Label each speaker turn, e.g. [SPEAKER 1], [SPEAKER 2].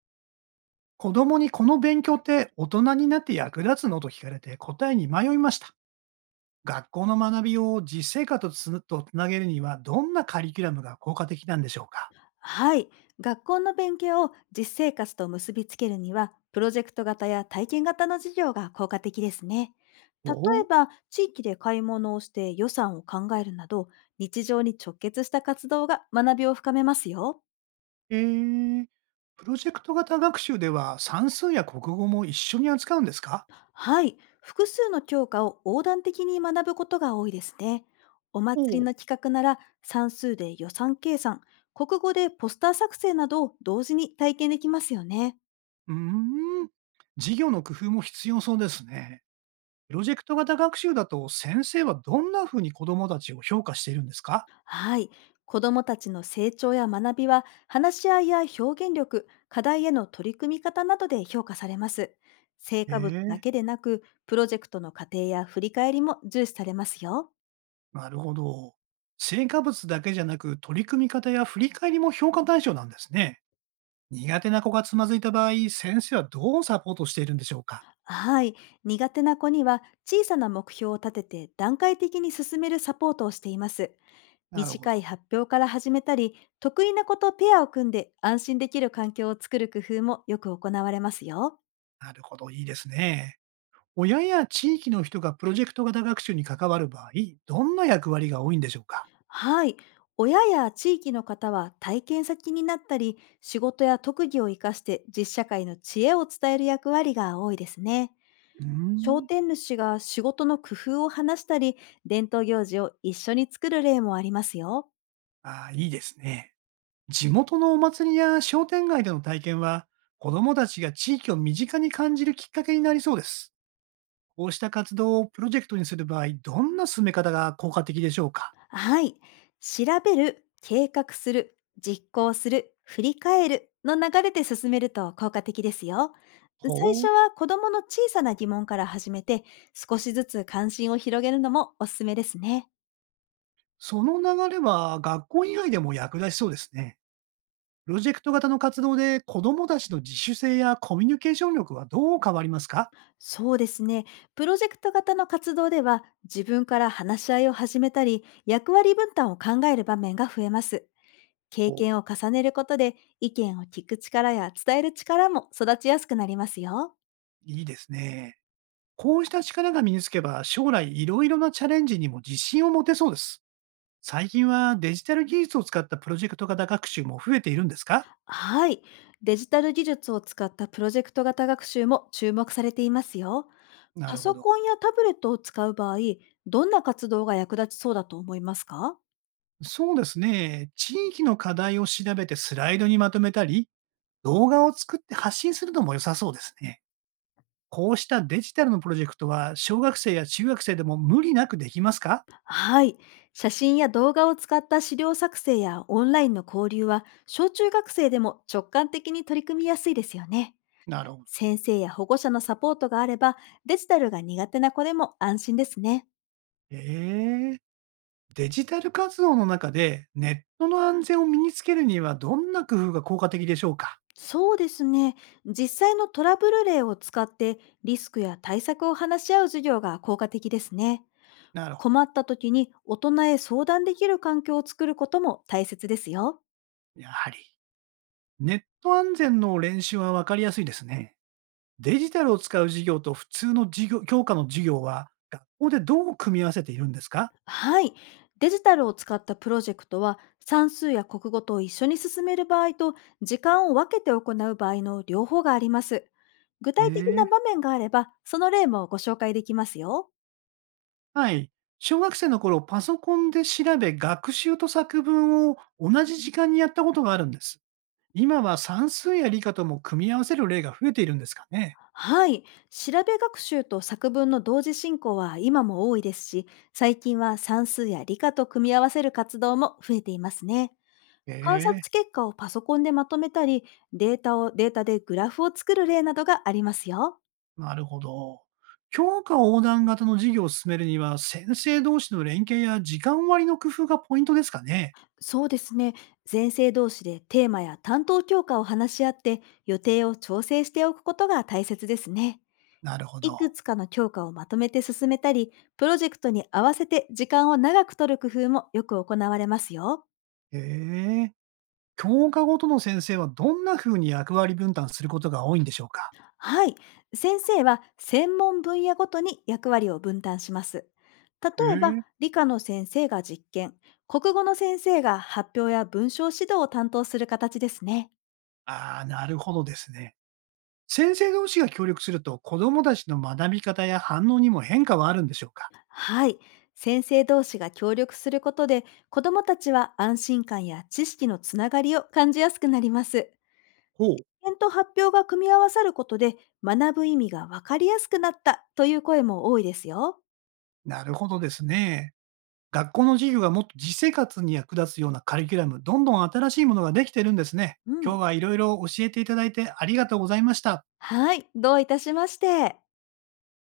[SPEAKER 1] 子供にこの勉強って大人になって役立つのと聞かれて答えに迷いました。学校の学びを実生活とつなげるにはどんなカリキュラムが効果的なんでしょうか？
[SPEAKER 2] はい。学校の勉強を実生活と結びつけるには、プロジェクト型や体験型の授業が効果的ですね。
[SPEAKER 1] お
[SPEAKER 2] 例え
[SPEAKER 1] お、
[SPEAKER 2] ば、地域で買い物をして予算を考えるなど、日常に直結した活動が学びを深めますよ。
[SPEAKER 1] えー、プロジェクト型学習では算数や国語も一緒に扱うんですか？
[SPEAKER 2] はい。複数の教科を横断的に学ぶことが多いですね。お祭り
[SPEAKER 1] おう。
[SPEAKER 2] の企画なら、算数で予算計算、国語でポスター作成などを同時に体験できますよね。
[SPEAKER 1] うーん、授業の工夫も必要そうですね。プロジェクト型学習だと先生はどんな風に子供たちを評価しているんですか？
[SPEAKER 2] はい。子どもたちの成長や学びは、話し合いや表現力、課題への取り組み方などで評価されます。成果物だ
[SPEAKER 1] ええ、
[SPEAKER 2] けでなく、プロジェクトの過程や振り返りも重視されますよ。
[SPEAKER 1] なるほど。成果物だけじゃなく、取り組み方や振り返りも評価対象なんですね。苦手な子がつまずいた場合、先生はどうサポートしているんでしょうか？
[SPEAKER 2] はい。苦手な子には、小さな目標を立てて段階的に進めるサポートをしています。
[SPEAKER 1] なるほ
[SPEAKER 2] 短い
[SPEAKER 1] ど。
[SPEAKER 2] 発表から始めたり、得意な子とペアを組んで安心できる環境を作る工夫もよく行われますよ。
[SPEAKER 1] なるほど。いいですね。親や地域の人がプロジェクト型学習に関わる場合、どんな役割が多いんでしょうか？
[SPEAKER 2] はい。親や地域の方は体験先になったり、仕事や特技を生かして実社会の知恵を伝える役割が多いですね。
[SPEAKER 1] うー
[SPEAKER 2] 商
[SPEAKER 1] ん。
[SPEAKER 2] 店主が仕事の工夫を話したり、伝統行事を一緒に作る例もありますよ。
[SPEAKER 1] ああ、いいですね。地元のお祭りや商店街での体験は、子どもたちが地域を身近に感じるきっかけになりそうです。こうした活動をプロジェクトにする場合、どんな進め方が効果的でしょうか？
[SPEAKER 2] はい。調べる、計画する、実行する、振り返るの流れで進めると効果的ですよ。最
[SPEAKER 1] ほう。
[SPEAKER 2] 初は子供の小さな疑問から始めて、少しずつ関心を広げるのもおすすめですね。
[SPEAKER 1] その流れは学校以外でも役立ちそうですね。プロジェクト型の活動で子どもたちの自主性やコミュニケーション力はどう変わりますか？
[SPEAKER 2] そうですね。プロジェクト型の活動では、自分から話し合いを始めたり、役割分担を考える場面が増えます。経
[SPEAKER 1] お、
[SPEAKER 2] 験を重ねることで、意見を聞く力や伝える力も育ちやすくなりますよ。
[SPEAKER 1] いいですね。こうした力が身につけば将来いろいろなチャレンジにも自信を持てそうです。最近はデジタル技術を使ったプロジェクト型学習も増えているんですか？
[SPEAKER 2] はい。デジタル技術を使ったプロジェクト型学習も注目されていますよ。
[SPEAKER 1] な
[SPEAKER 2] パ
[SPEAKER 1] るほ
[SPEAKER 2] ソ
[SPEAKER 1] ど。
[SPEAKER 2] コンやタブレットを使う場合、どんな活動が役立ちそうだと思いますか？
[SPEAKER 1] そうですね。地域の課題を調べてスライドにまとめたり、動画を作って発信するのも良さそうですね。こうしたデジタルのプロジェクトは、小学生や中学生でも無理なくできますか？
[SPEAKER 2] はい。写真や動画を使った資料作成やオンラインの交流は、小中学生でも直感的に取り組みやすいですよね。
[SPEAKER 1] なるほど。
[SPEAKER 2] 先生や保護者のサポートがあれば、デジタルが苦手な子でも安心ですね。
[SPEAKER 1] ええ、デジタル活動の中で、ネットの安全を身につけるには、どんな工夫が効果的でしょうか？
[SPEAKER 2] そうですね。実際のトラブル例を使って、リスクや対策を話し合う授業が効果的ですね。
[SPEAKER 1] なるほ
[SPEAKER 2] 困った時に大人へ相談できる環境を作ることも大切ですよ。
[SPEAKER 1] ど。やはり、ネット安全の練習は分かりやすいですね。デジタルを使う授業と普通の授業教科の授業は、学校でどう組み合わせているんですか？
[SPEAKER 2] はい。デジタルを使ったプロジェクトは、算数や国語と一緒に進める場合と、時間を分けて行う場合の両方があります。具体的
[SPEAKER 1] え
[SPEAKER 2] な場
[SPEAKER 1] え、
[SPEAKER 2] 面があれば、その例もご紹介できますよ。
[SPEAKER 1] はい。小学生の頃、パソコンで調べ、学習と作文を同じ時間にやったことがあるんです。今は算数や理科とも組み合わせる例が増えているんですかね。
[SPEAKER 2] はい。調べ学習と作文の同時進行は今も多いですし、最近は算数や理科と組み合わせる活動も増えていますね。観
[SPEAKER 1] え
[SPEAKER 2] 察
[SPEAKER 1] え、
[SPEAKER 2] 結果をパソコンでまとめたり、データでグラフを作る例などがありますよ。
[SPEAKER 1] なるほど。教科横断型の授業を進めるには、先生同士の連携や時間割の工夫がポイントですかね。
[SPEAKER 2] そうですね。先生同士でテーマや担当教科を話し合って予定を調整しておくことが大切ですね。
[SPEAKER 1] なるほ
[SPEAKER 2] い
[SPEAKER 1] ど。
[SPEAKER 2] くつかの教科をまとめて進めたり、プロジェクトに合わせて時間を長く取る工夫もよく行われますよ。
[SPEAKER 1] ええ、教科ごとの先生はどんな風に役割分担することが多いんでしょうか。
[SPEAKER 2] はい。先生は専門分野ごとに役割を分担します。例えば、
[SPEAKER 1] ええ、
[SPEAKER 2] 理科の先生が実験、国語の先生が発表や文章指導を担当する形ですね。
[SPEAKER 1] ああー、なるほどですね。先生同士が協力すると、子どもたちの学び方や反応にも変化はあるんでしょうか？
[SPEAKER 2] はい。先生同士が協力することで、子どもたちは安心感や知識のつながりを感じやすくなります。
[SPEAKER 1] ほう。
[SPEAKER 2] 点と発表が組み合わさることで、学ぶ意味が分かりやすくなったという声も多いですよ。
[SPEAKER 1] なるほどですね。学校の授業がもっと実生活に役立つようなカリキュラム、どんどん新しいものができてるんですね。
[SPEAKER 2] う
[SPEAKER 1] 今
[SPEAKER 2] ん。
[SPEAKER 1] 日はいろいろ教えていただいてありがとうございました。
[SPEAKER 2] はい。どういたしまして。